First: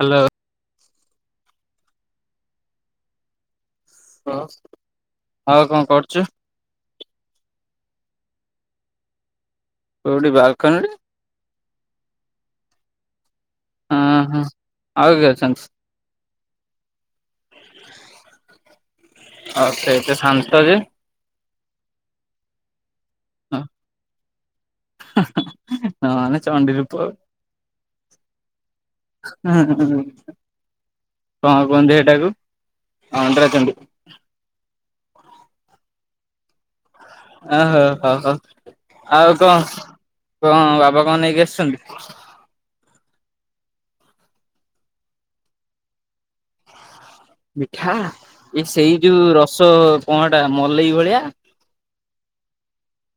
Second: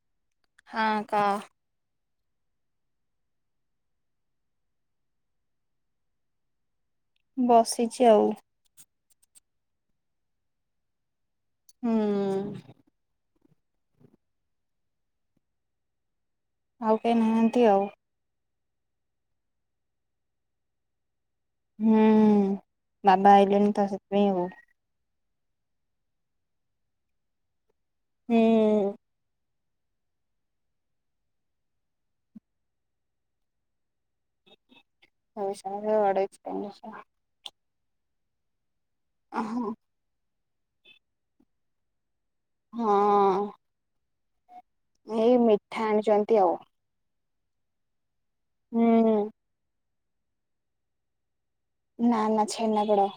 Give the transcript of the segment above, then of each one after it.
Hello. ହଁ କହ। ହ ଆଉ କଣ କରୁଚୁ। ବସିଚି ଆଉ। କୋଉଠି ବାଲ୍ କୁନି ରେ। ହୁଁ। ଉଁ ହୁଁ ଆଉ କିଏ ଅଛନ୍ତି। ଆଉ କେହି ନାହାନ୍ତି ଆଉ। ଆଉ ସେଇତ ସାନ୍ତ ଯେ ହୁଁ ବାବା ଆଇଲେଣିି ତ ସେଥିପାଇଁ ଆଉ। ନନେ ଚଣ୍ଡି ରୁପ। ହୁଁ। ଉଁ ହୁଁ ହୁଁ କଣ କୁହନ୍ତି ହେଟାକୁ ଅଣ୍ଡ୍ରା ଚଣ୍ଡି। ହଉଡପ [unintelligible] ଓହୋ ହୋ ହଉ ଆଉ କଣ କଣ ବାବା କଣ ନେଇକି ଆସିଛନ୍ତି। ହଁ। ହେଇ ମିଠା ଆଣିଚନ୍ତି ଆଉ। ମିଠା ଏ ସେଇ ହୁଁ। ଯୋଉ ରସ କଣ ଟା ମଲେଇ ଭଳିଆ। ନା ନା ଛେନାପେଡା।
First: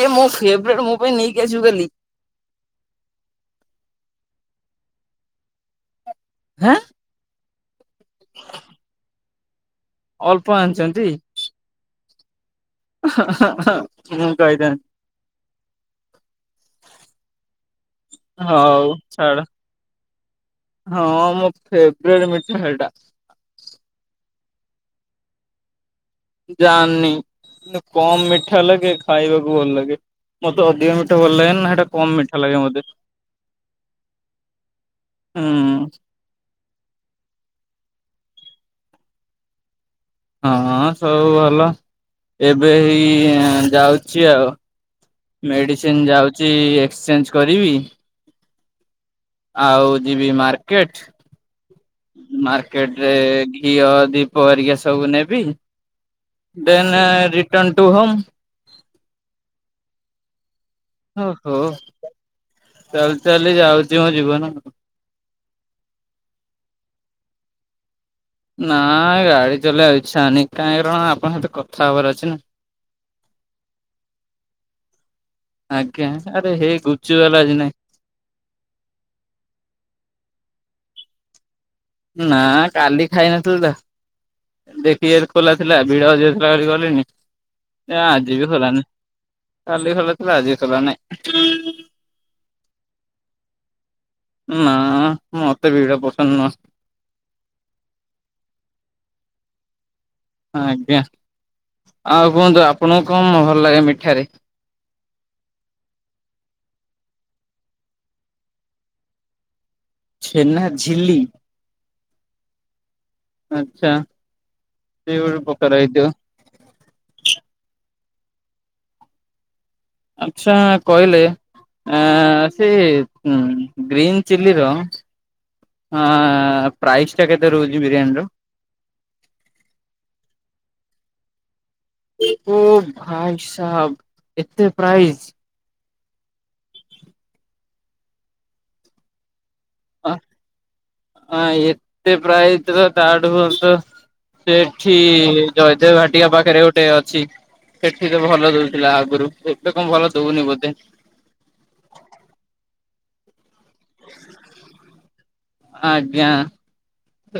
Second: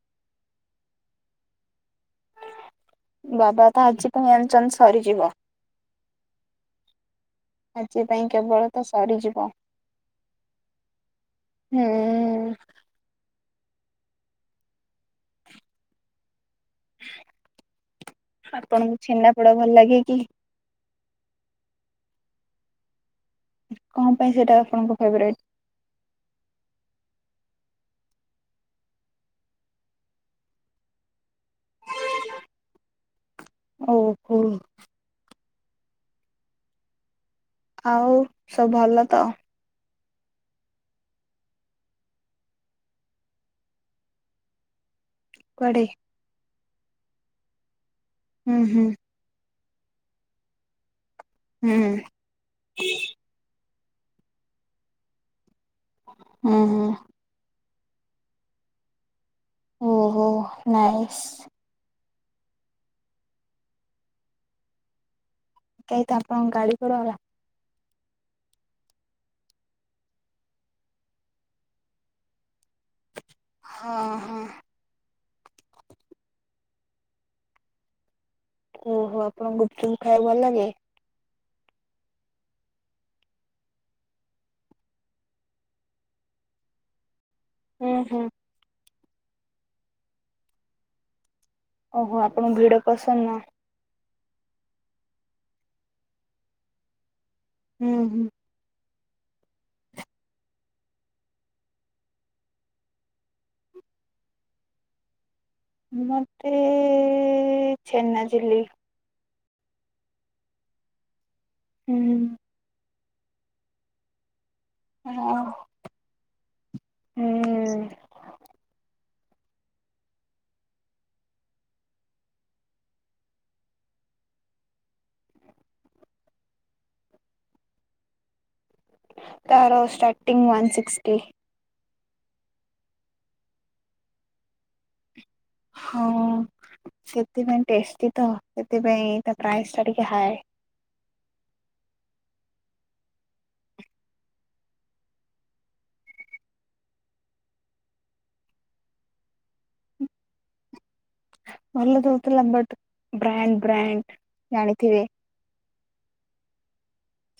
ଏଇ ମୋ ଫେବେରେଟ୍ ମୋ ପାଇଁ ନେଇକି ଆସିବୁ କାଲି। ବାବା ତ ଆଜି ପାଇଁ ଆଣିଚନ୍ତି ସରିଯିବ। ହେଁ ଆଜି ପାଇଁ କେବଳ ତ ସରିଯିବ। ଅଳ୍ପ ଆଣିଚନ୍ତି। ହୁଁ ମୁଁ ଖାଇଥାନ୍ ହଉ ଆପଣଙ୍କୁ ଛେନା ଛାଡ ପୋଡା ଭଲ ଲାଗେ କି? ହଁ ଅଁ ମୋ ଫେବେରେଟ୍ ମିଠା ହେଟା। କଣ ପାଇଁ ସେଇଟା ଆପଣଙ୍କ ଫେବରାଇଟ୍? ଜାନି ନା କମ୍ ମିଠା ଲାଗେ ଖାଇବାକୁ ଭଲ ଲାଗେ ମତେ ଅଧିକା ମିଠା ଭଲ ଲାଗେନି ନା। କମ୍ ମିଠା ଲାଗେ ମତେ ଓହୋ ହୁଁ। ଆଉ ସବୁ ଭଲ ତ? ହଁ ସବୁ ଭଲ ଏବେ ଏଇ ଯାଉଚି ଆଉ କୁଆଡେ ମେଡିସିନ ଯାଉଛି ଏକ୍ସଚେଞ୍ଜ କରିବି। ହୁଁ ହୁଁ। ଆଉ ଯିବି ମାର୍କେଟ। ହୁଁ। ମାର୍କେଟ ରେ ଘିଅ ଦୀପ ଏରିକା ସବୁ ନେବି ହୁଁ ହୁଁ ଦେନ୍ ରିଟନ ଟୁ ହୋମ୍। ଓହୋ। ନାଇସ୍ ଓ ହୋ ଚାଲି ଚାଲି ଯାଉଛି ମୋ ଜୀବନ। କାଇ ତ ଆପଣଙ୍କ ଗାଡି କୁଆଡେ ଗଲା? ନା ଗାଡି ଚଲେଇବା ଇଛା ହୋନୀ କାହିଁକାରଣ ଆପଣଙ୍କ ସହିତ କଥା ହବାର ଅଛି ନା ହଁ ହଁ। ଆଜ୍ଞା, ଆରେ ହେ ଗୁଚୁ ବାଲା ଆଜି ନାଇଁ ଓହୋ ଆପଣଙ୍କୁ ଗୁପଚୁପ ଖାଇବା ଭଲ ଲାଗେ? ନା କାଲି ଖାଇନଥିଲି ତ ଦେଖି ଖୋଲା ଥିଲା ଭିଡ ଅଧିକ ଥିଲା ବୋଲି ଗଲିନି ହୁଁ ନା ହୁଁ। ଆଜି ବି ଖୋଲାନି। କାଲି ଖୋଲା ଥିଲା ଆଜି ଖୋଲା ନାଇଁ। ଓହୋ ଆପଣଙ୍କୁ ଭିଡ ପସନ୍ଦ ନୁଅ। ନା ମତେ ଭିଡା ପସନ୍ଦ ନୁହଁ। ହୁଁ ହୁଁ। ଆଜ୍ଞା, ଆଉ କୁହନ୍ତୁ ଆପଣଙ୍କୁ କଣ ଭଲ ଲାଗେ ମିଠାରେ? ମତେ ଛେନାଝିଲି। ଛେନା ଝିଲ୍ଲୀ। ହୁଁ। ଆଚ୍ଛା। ସେ ହଁ ଗୋଟେ ପ୍ରକାର ହେଇଥିବ ଏ ଆଛା କହିଲେ ଆ ସେ ଗ୍ରୀନ ଚିଲି ର ହଁ ପ୍ରାଇସ୍ ଟା କେତେ ରହୁଛି ବିରିୟାନୀ ର? ତାର ଷ୍ଟାଟିଂ ୱନ୍ ସିକ୍ସଟି। ଓ ଭାଇ ସାବ ଏତେ ପ୍ରାଇଜ। ହଁ ସେଥିପାଇଁ ଟେଷ୍ଟି ତ ସେଥିପାଇଁ ତା ପ୍ରାଇସ୍ ଟା ଟିକେ ଆ ହାଏ। ହଁ ଏତେ ପ୍ରାଇଜ୍ ତା ଠୁ ଭଲ ସେଠି ଜୟଦେବ ଭାଟିକା ପାଖରେ ଗୋଟେ ଅଛି ସେଠି ତ ଭଲ ଦଉଥିଲା ଆଗରୁ ଏବେ କଣ ଭଲ ଦଉନି ବୋଧେ। ଭଲ ଦଉଥିଲା ବଟ ବ୍ରାଣ୍ଡ ବ୍ରାଣ୍ଡ ଜାଣିଥିବେ। ଆଜ୍ଞା,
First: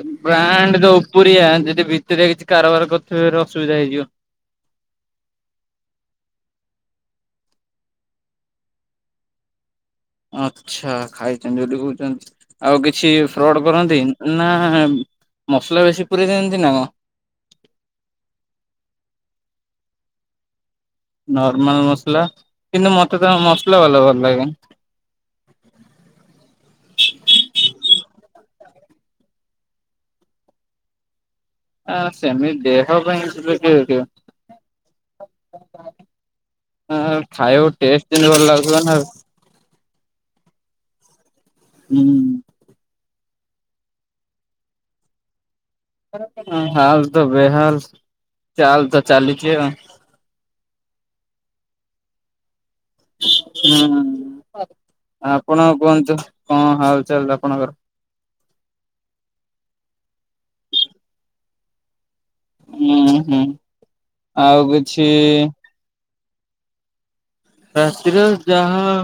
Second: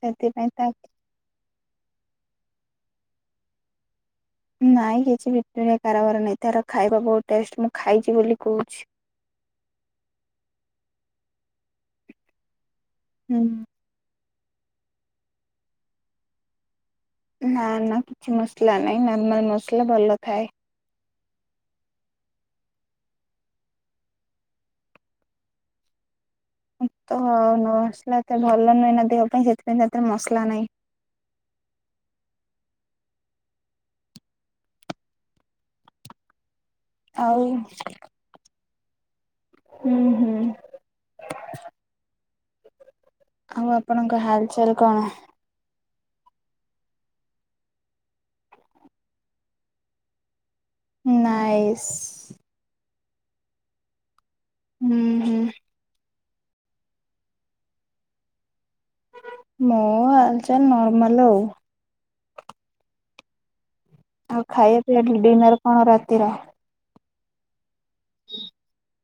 ସେଥିପାଇଁ ତା ବ୍ରାଣ୍ଡ ଦ ପୁରିଆ ଯଦି ଭିତିରିଆ କିଛି କାରବାର କରିଥିବେ ଅସୁବିଧା ହେଇଯିବ। ନାଇଁ କିଛି ଭିତିରିଆ କାରବାର ନାଇଁ, ତାର ଖାଇବା ବହୁତ ଟେଷ୍ଟ ମୁଁ ଖାଇଛି ବୋଲି କହୁଛି। ଆଛା, ଖାଇଛନ୍ତି ବୋଲି କହୁଛନ୍ତି, ଆଉ କିଛି ହୁଁ। ଫ୍ରଡ କରନ୍ତି ନା ମସଲା ବେଶୀ ପୁରେଇ ଦଅନ୍ତି ନା କଣ? ନା ନା କିଛି ମସଲା ନାଇଁ, ନର୍ମାଲ ମସଲା ଭଲ ଥାଏ। ନର୍ମାଲ ମସଲା କିନ୍ତୁ ମତେ ତ ମସଲା ଭଲ ଭଲ ଲାଗେ। ତ ଆଉ ମସଲା ଏତେ ଭଲ ନୁହେଁ ନା ଦେହ ପାଇଁ ସେଥିପାଇଁ ତାଦେରେ ମସଲା ନାହିଁ। ଆ ସେମିତି ଦେହ ପାଇଁ [unintelligible] ହ ଆଉ ଖାଇବାକୁ ଟେଷ୍ଟ ଯେମତି ଭଲ ଲାଗୁଥିବ ନାଉ। ହୁଁ ହୁଁ। ହୁଁ। ଆଉ ଆପଣଙ୍କ ହାଲଚାଲ କଣ? ହାଲ ତ ବେହାଲ ଚାଲ ତ ଚାଲିଛି। ନାଇସ୍। ହୁଁ। ହୁଁ। ହୁଁ ଆପଣ କୁହନ୍ତୁ କଣ ହାଲ ଚାଲ ଆପଣଙ୍କର? ମୋ ହାଲ ଚାଲ ନର୍ମାଲ ଆଉ। ହୁଁ ହୁଁ। ଆଉ ଖାଇବା ପିଇବା ଡିନର କଣ ରାତିର? ରାତିରେ ଯାହା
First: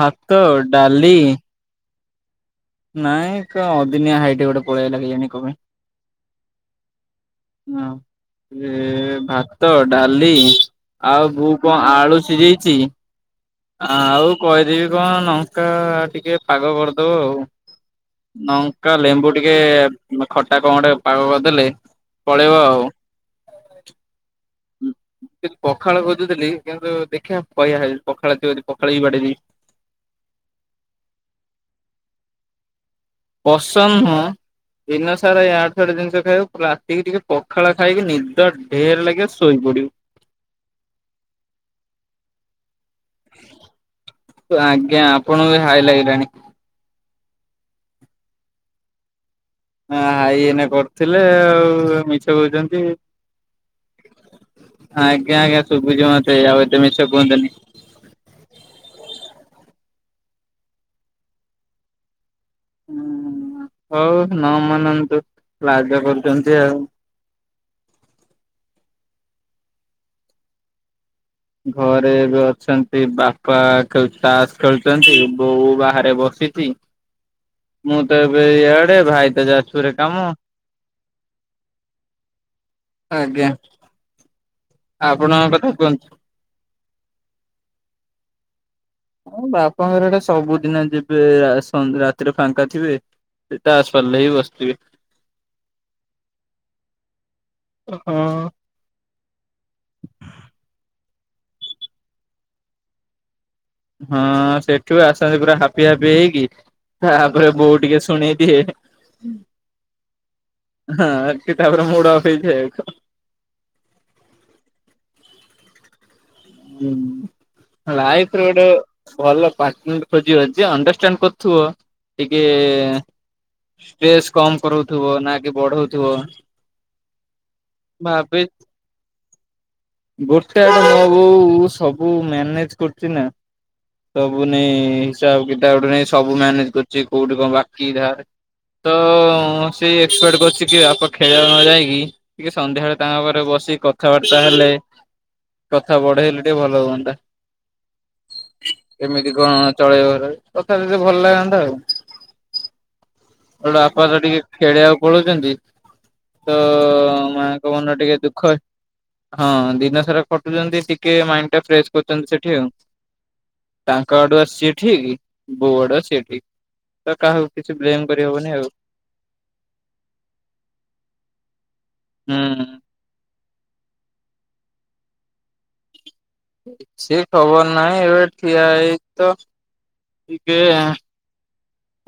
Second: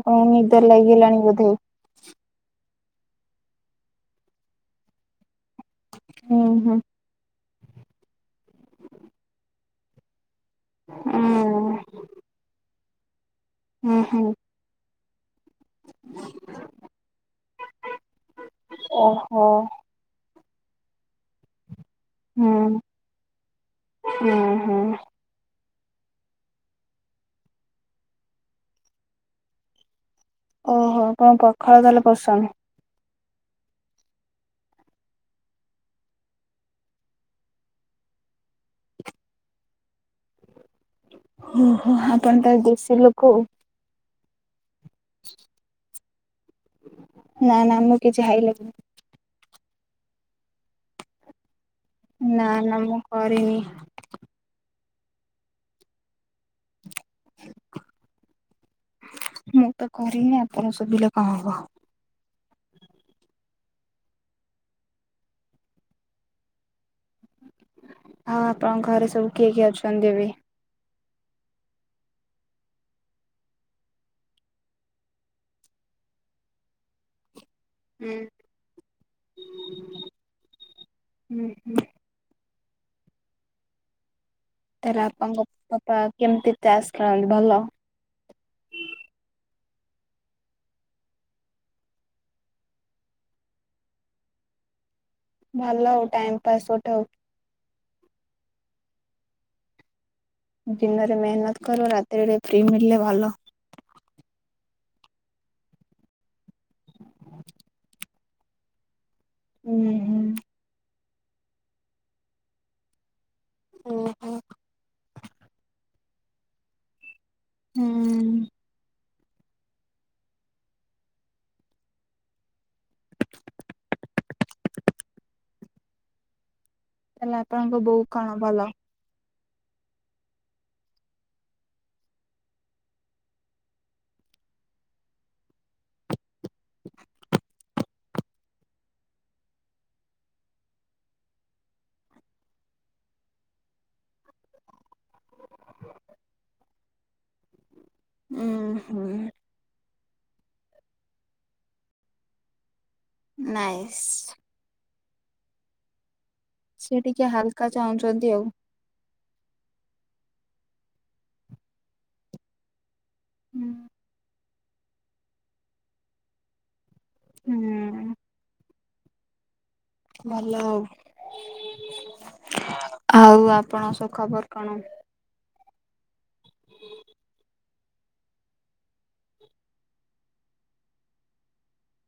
ଆପଣଙ୍କୁ ନିଦ ଡାଲି ଲାଗିଲାଣି ବୋଧେ। ନାଇଁ କ ଅଦିନିଆ ହାଇଟେ ଗୋଟେ ପଳେଇଆଇଲା କଣ ପାଇଁ କେଜାଣି। ହୁଁ ହଁ। ହ ଏ ଭାତ ଡାଲି ହୁଁ ଆଉ ବୋଉ କଣ ଆଳୁ ସିଝେଇଛି ହୁଁ ଆଉ ହୁଁ କହିଦେବି କଣ ନ ଲଙ୍କା ଟିକେ ପାଗ କରିଦବ ଆଉ ଲଙ୍କା ଲେମ୍ବୁ ଓହୋ ଟିକେ କିମ୍ୱା ଖଟା କଣ ଗୋଟେ ପାଗ କରିଦେଲେ ପଳେଇବ ହୁଁ ଆଉ। ହୁଁ ହୁଁ। କିନ୍ତୁ ପଖାଳ ଖୋଜୁଥିଲି କିନ୍ତୁ ଦେଖିବା କହିଆ ହେଇ ପଖାଳ ପଖାଳ ବି ବାଡେଇଦେବି ଓହୋ ଆପଣ ପଖାଳ ତାହାଲେ ପସନ୍ଦ। ପସନ୍ଦ ନୁହଁ। ଦିନ ସାରା ଇଆଡେସିଆଡୁ ଜିନିଷ ଖାଇବୁ। ରାତିକି ଟିକେ ପଖାଳ ଖାଇକି ନିଦ ଢେର ଲାଗିବ ଶୋଇପଡିବୁ। ଓହୋ ଆପଣ ତ ଦେଶୀ ଲୋକ। ତ ଆଜ୍ଞା ଆପଣଙ୍କୁ ବି ହାଇ ଲାଗିଲାଣି। ନା ନା ମୁଁ କିଛି ହାଇ ଲାଗିନି। ହ ହାଇ ଏନା କରୁଥିଲେ ଆଉ। ମିଛ ନା ନା କହୁଛନ୍ତି। ମୁଁ କରିନି। ଆଜ୍ଞା ଆଜ୍ଞା ଶୁବିଚି ମତେ ଆଉ ଏତେ ତେ ମିଛ କୁହନ୍ତୁନି। ମୁଁ ତ କରିନି ଆପଣ ଶୁବିଲେ କଣ ହବ। ହୁଁ ହଉ ନ ମାନନ୍ତୁ ଲାଜ କରୁଛନ୍ତି ଆଉ। ଆଉ ଆପଣଙ୍କ ଘରେ ସବୁ କିଏ କିଏ ଅଛନ୍ତି ଏବେ? ଘରେ ବି ଅଛନ୍ତି ବାପା ତାଷ ଖେଳୁଛନ୍ତି ବୋଉ ବାହାରେ ବସି ମୁଁ ହୁଁ ତ ଏବେ ଇଆଡେ ଭାଇ ତ ଯାଜପୁରରେ କାମ। ହୁଁ ହୁଁ। ଆଜ୍ଞା। ତାହେଲେ ଆପଣଙ୍କ କଥା ବାପା କୁହନ୍ତୁ। କେମିତି ତାସ୍ ଖେଳନ୍ତି ଭଲ? ହଁ ବାପାଙ୍କର ଏଟା ସବୁଦିନ ଯିବେ ରା ସନ୍ଧ ରାତିରେ ଫାଙ୍କା ଥିବେ। ସେ ତାସ୍ ସରିଲେ ବି ବସିଥିବେ। ଭଲ ଆଉ ଟାଇମ ପାସ୍ ଗୋଟେ ଆଉ। ହଁ। ଦିନରେ ମେହନତ କର ରାତିରେ ଟିକେ ଫ୍ରି ମିଳିଲେ ଭଲ। ହଁ ସେଠୁ ଆସନ୍ତି ପୁରା ହାପି ହାପି ହେଇକି ତାପରେ ବୋଉ ଟିକେ ଶୁଣେଇଦିଏ। ହୁଁ। ହୁଁଁ। ହଁ ଏଠି ତାପରେ ମୁଡ୍ ଅଫ ହେଇଯାଏ ଆଉ କଣ। ଓ। ହୁଁ ହୁଁ ଲାଇଫରେ ଗୋଟେ ଭଲ ପାଟନର ଖୋଜିବ ଯିଏ ଅଣ୍ଡରଷ୍ଟାଣ୍ଡ କରୁଥିବ ଟିକେ ଷ୍ଟ୍ରେସ କମ କରଉଥିବ ନା କି ବଢଉଥିବ। ତାହେଲେ ଆପଣଙ୍କ ବୋଉ ଭାବେ କଣ ଭଲ। ଗୋଟେ ଆଡେ ମୋ ବୋଉ ସବୁ ମ୍ୟାନେଜ କରୁଛି ନା। ସବୁ ନେଇ ହିସାବ କିତାବ ଠୁ ନେଇ ସବୁ ମ୍ୟାନେଜ କରୁଛି କୋଉଠି କଣ ବାକି ଧାର ତ ସେ ଏକ୍ସପେଟ କରୁଛି କି ବାପା ଖେଳିବାକୁ ନ ଯାଇକି ଟିକେ ସନ୍ଧ୍ୟାବେଳେ ତାଙ୍କ ପାଖରେ ବସି କଥାବାର୍ତ୍ତା ହେଲେ କଥା ବଢେଇଲେ ଟିକେ ଭଲ ହୁଅନ୍ତା। ଉଁ ହୁଁ କେମିତି କଣ ଚଳେଇବାର କଥା ହେଲେ ଭଲ ଲାଗନ୍ତା ଆଉ। [unintelligible] ବାପା ତ ନାଇସ୍। ଟିକେ ଖେଳିଆକୁ ପଳଉଚନ୍ତି। ସିଏ ଟିକେ ହାଲକା ଚାହୁଁଚନ୍ତି ଦୁଃଖ ଆଉ। ହଁ ଦିନ ସାରା ଖଟୁଚନ୍ତି ଟିକେ ମାଇଣ୍ଡ୍ ଟା ଫ୍ରେସ୍ କରୁଚନ୍ତି ସେଠି ଆଉ। ହୁଁ ତାଙ୍କ ଆଡୁଆ ସିଏ ଠିକ୍ ବୋଉ ଆଡୁଆ ସିଏ ଠିକ୍। ତ କାହାକୁ କିଛି ବ୍ଲେମ୍ କରି ହବନି ଆଉ। ଭଲ ଆଉ। ହୁଁ। ଆଉ ଆପଣଙ୍କ ସବୁ ଖବର କଣ? ସିଏ ଖବର ନାହିଁ ଏବେ ଠିଆ ହେଇଚି ତ ଟିକେ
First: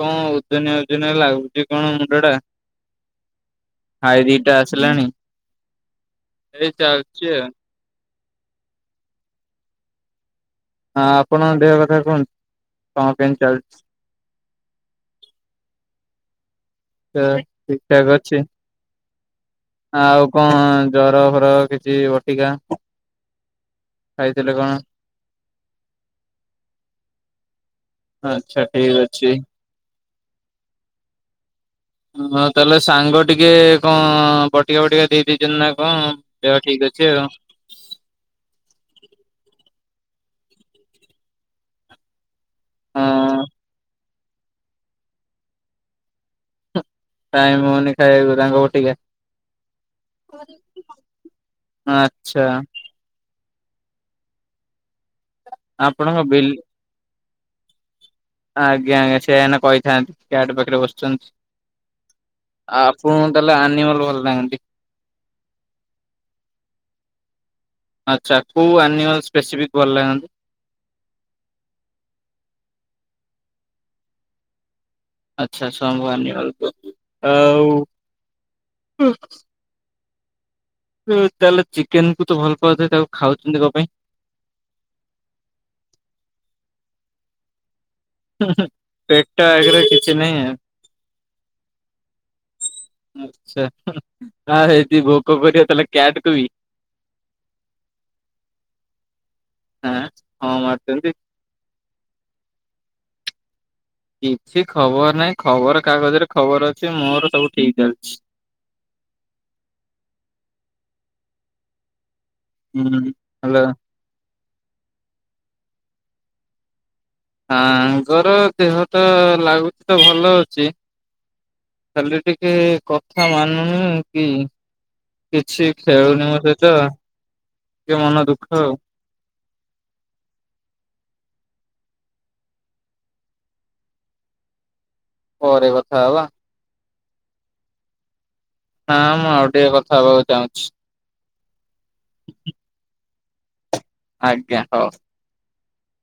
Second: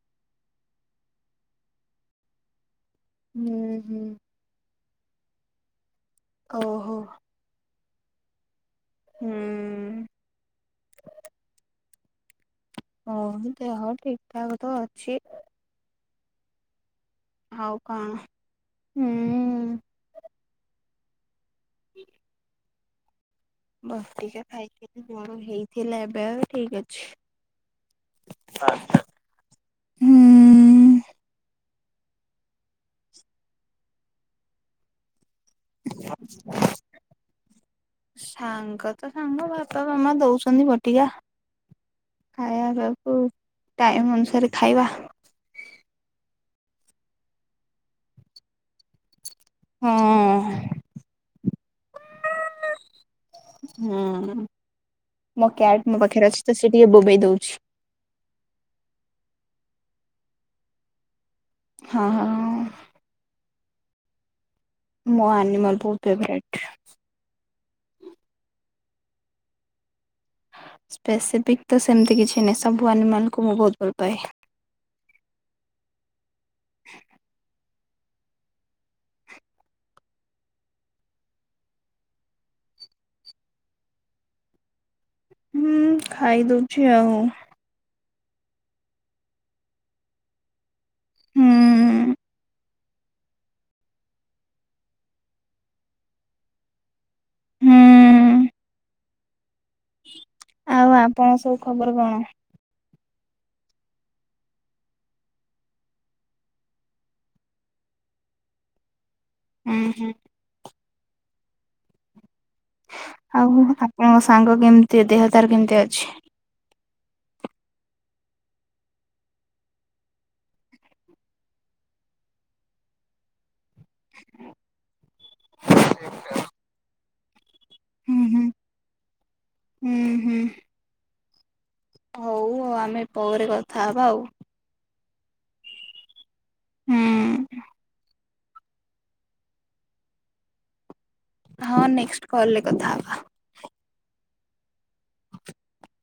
କଣ ଓଜନିଆ ଓଜନିଆ ଲାଗୁଚି କଣ ମୁଣ୍ଡ ଟା। ହୁଁ ହୁଁ ହାଇ ଦିଟା ଆସିଲାଣି ଏଇ ଓହୋ ଚାଲଚି ଆଉ। ହୁଁ। ହଁ ଆପଣଙ୍କ ଦେହ କଥା କୁହନ୍ତୁ। କଣ ହଁ କେମିତି ଚାଲିଛି ଦେହ ଠିକ୍ ଠାକ୍ ତ ଅଛି। ଆଉ ଠିକ ଠାକ କଣ? ଅଛି। ହୁଁ। ଆଉ କଣ ଜର ଫର କିଛି ବଟିକା। ବଟିକା ଖାଇଥିଲେ କଣ ଖାଇଥିଲି ଜ୍ୱର ହେଇଥିଲା ଏବେ ଆଉ ଠିକ୍ ଅଛି। ଆଚ୍ଛା ଠିକ୍ ଅଛି। ହୁଁ। ହୁଁ ଆଉ ତାହେଲେ ସାଙ୍ଗ ଟିକେ କଣ ବଟିକା ଫଟିକା ଦେଇ ଦେଇ ଚନ୍ତି ନା କଣ ଦେହ ଠିକ୍ ଅଛି ଆଉ। ସାଙ୍ଗ ତ ସାଙ୍ଗ ବାପା ମାମା ଦଉସନ୍ତି ବଟିକା। ଖାଇଆ ପିଆକୁ ହଁ ଟାଇମ ଅନୁସାରେ ଖାଇବା। ଟାଇମ ହଉନି ଖାଇଆକୁ ତାଙ୍କ ବଟିକା। ହଁ ଆଚ୍ଛା। ହୁଁ ମୋ କ୍ୟାଟ ମୋ ଆପଣଙ୍କ ପାଖରେ ବିଲ ଅଛି ତ ସିଏ ଟିକେ ବୋବେଇ ଦଉଛି। ଆଜ୍ଞା ଆଜ୍ଞା ସେୟା ଏଇନା କହିଥାନ୍ତି କ୍ୟାଟ ପାଖରେ ବସିଚନ୍ତି। ହଁ ହଁ। ଆପଣଙ୍କୁ ତାହେଲେ ଆନିମଲ ଭଲ ଲାଗନ୍ତି। ମୋ ଆନିମଲ ବହୁତ ଫେବରେଟ୍। ଆଚ୍ଛା କୋଉ ଆନିମଲ ସ୍ପେସିଫିକ୍ ଭଲ ଲାଗନ୍ତି? ସ୍ପେସିଫିକ୍ ତ ସେମତି କିଛି ନାହିଁ ସବୁ ଆନିମାଲକୁ ମୁଁ ବହୁତ ଭଲ ପାାଏ। ଆଚ୍ଛା ସମ୍ବୁ ଆନିମଲ କୁ ଆଉ ଉ ତାହେଲେ ଚିକେନ କୁ ତ ଭଲ ପାଉଥିବେ ତାକୁ ଖାଉଚନ୍ତି କଣ ପାଇଁ? ହୁଁ ଖାଇ ଦଉଛି ଆଉ। ହୁଁ ହୁଁ ପେଟ ଆଗରେ କିଛି ନାହିଁ ଆଉ। ହୁଁ। ଆଚ୍ଛା ହୁଁ ଆ ସେଇଟି ଭୋକ କରିବ ତାହେଲେ କ୍ୟାଟ କୁ ବି। ହୁଁ। ଆଁ ହଁ ଆଉ ମାରୁଚନ୍ତି। ଆପଣ ସବୁ ଖବର କଣ? କିଛି ଖବର ନାଇଁ ଖବର କାଗଜରେ ଖବର ଅଛି ମୋର ସବୁ ଠିକ୍ ଚାଲଛି। ହୁଁ ହୁଁ। ହୁଁ ଆଉ ହ୍ୟାଲୋ ଆପଣଙ୍କ ସାଙ୍ଗ କେମତି ଦେହ ତାର କେମତି ଅଛି? ସାଙ୍ଗର ଦେହ ତ ଲାଗୁଚି ତ ଭଲ ଅଛି। ଖାଲି ଟିକେ କ ଥା ମାନୁନି କି କିଛି ଖେଳୁନି ମୋ ସହିତ। ଟିକେ ହୁଁ ମନ ହୁଁ ଦୁଃଖ ଆଉ। ହୁଁ ହୁଁ। ହଉ ଆଉ ଆମେ ପରେ କଥା ହବା ଆଉ। ପରେ କଥା ହବା। ହୁଁ। ହଁ ମୁଁ ଆଉ ଟିକେ କଥା ହବାକୁ ଚାହୁଁଛି। ହଁ ନେକ୍ସଟ କଲରେ କଥା ହବା। ଆଜ୍ଞା ହଉ। ହ [unintelligible]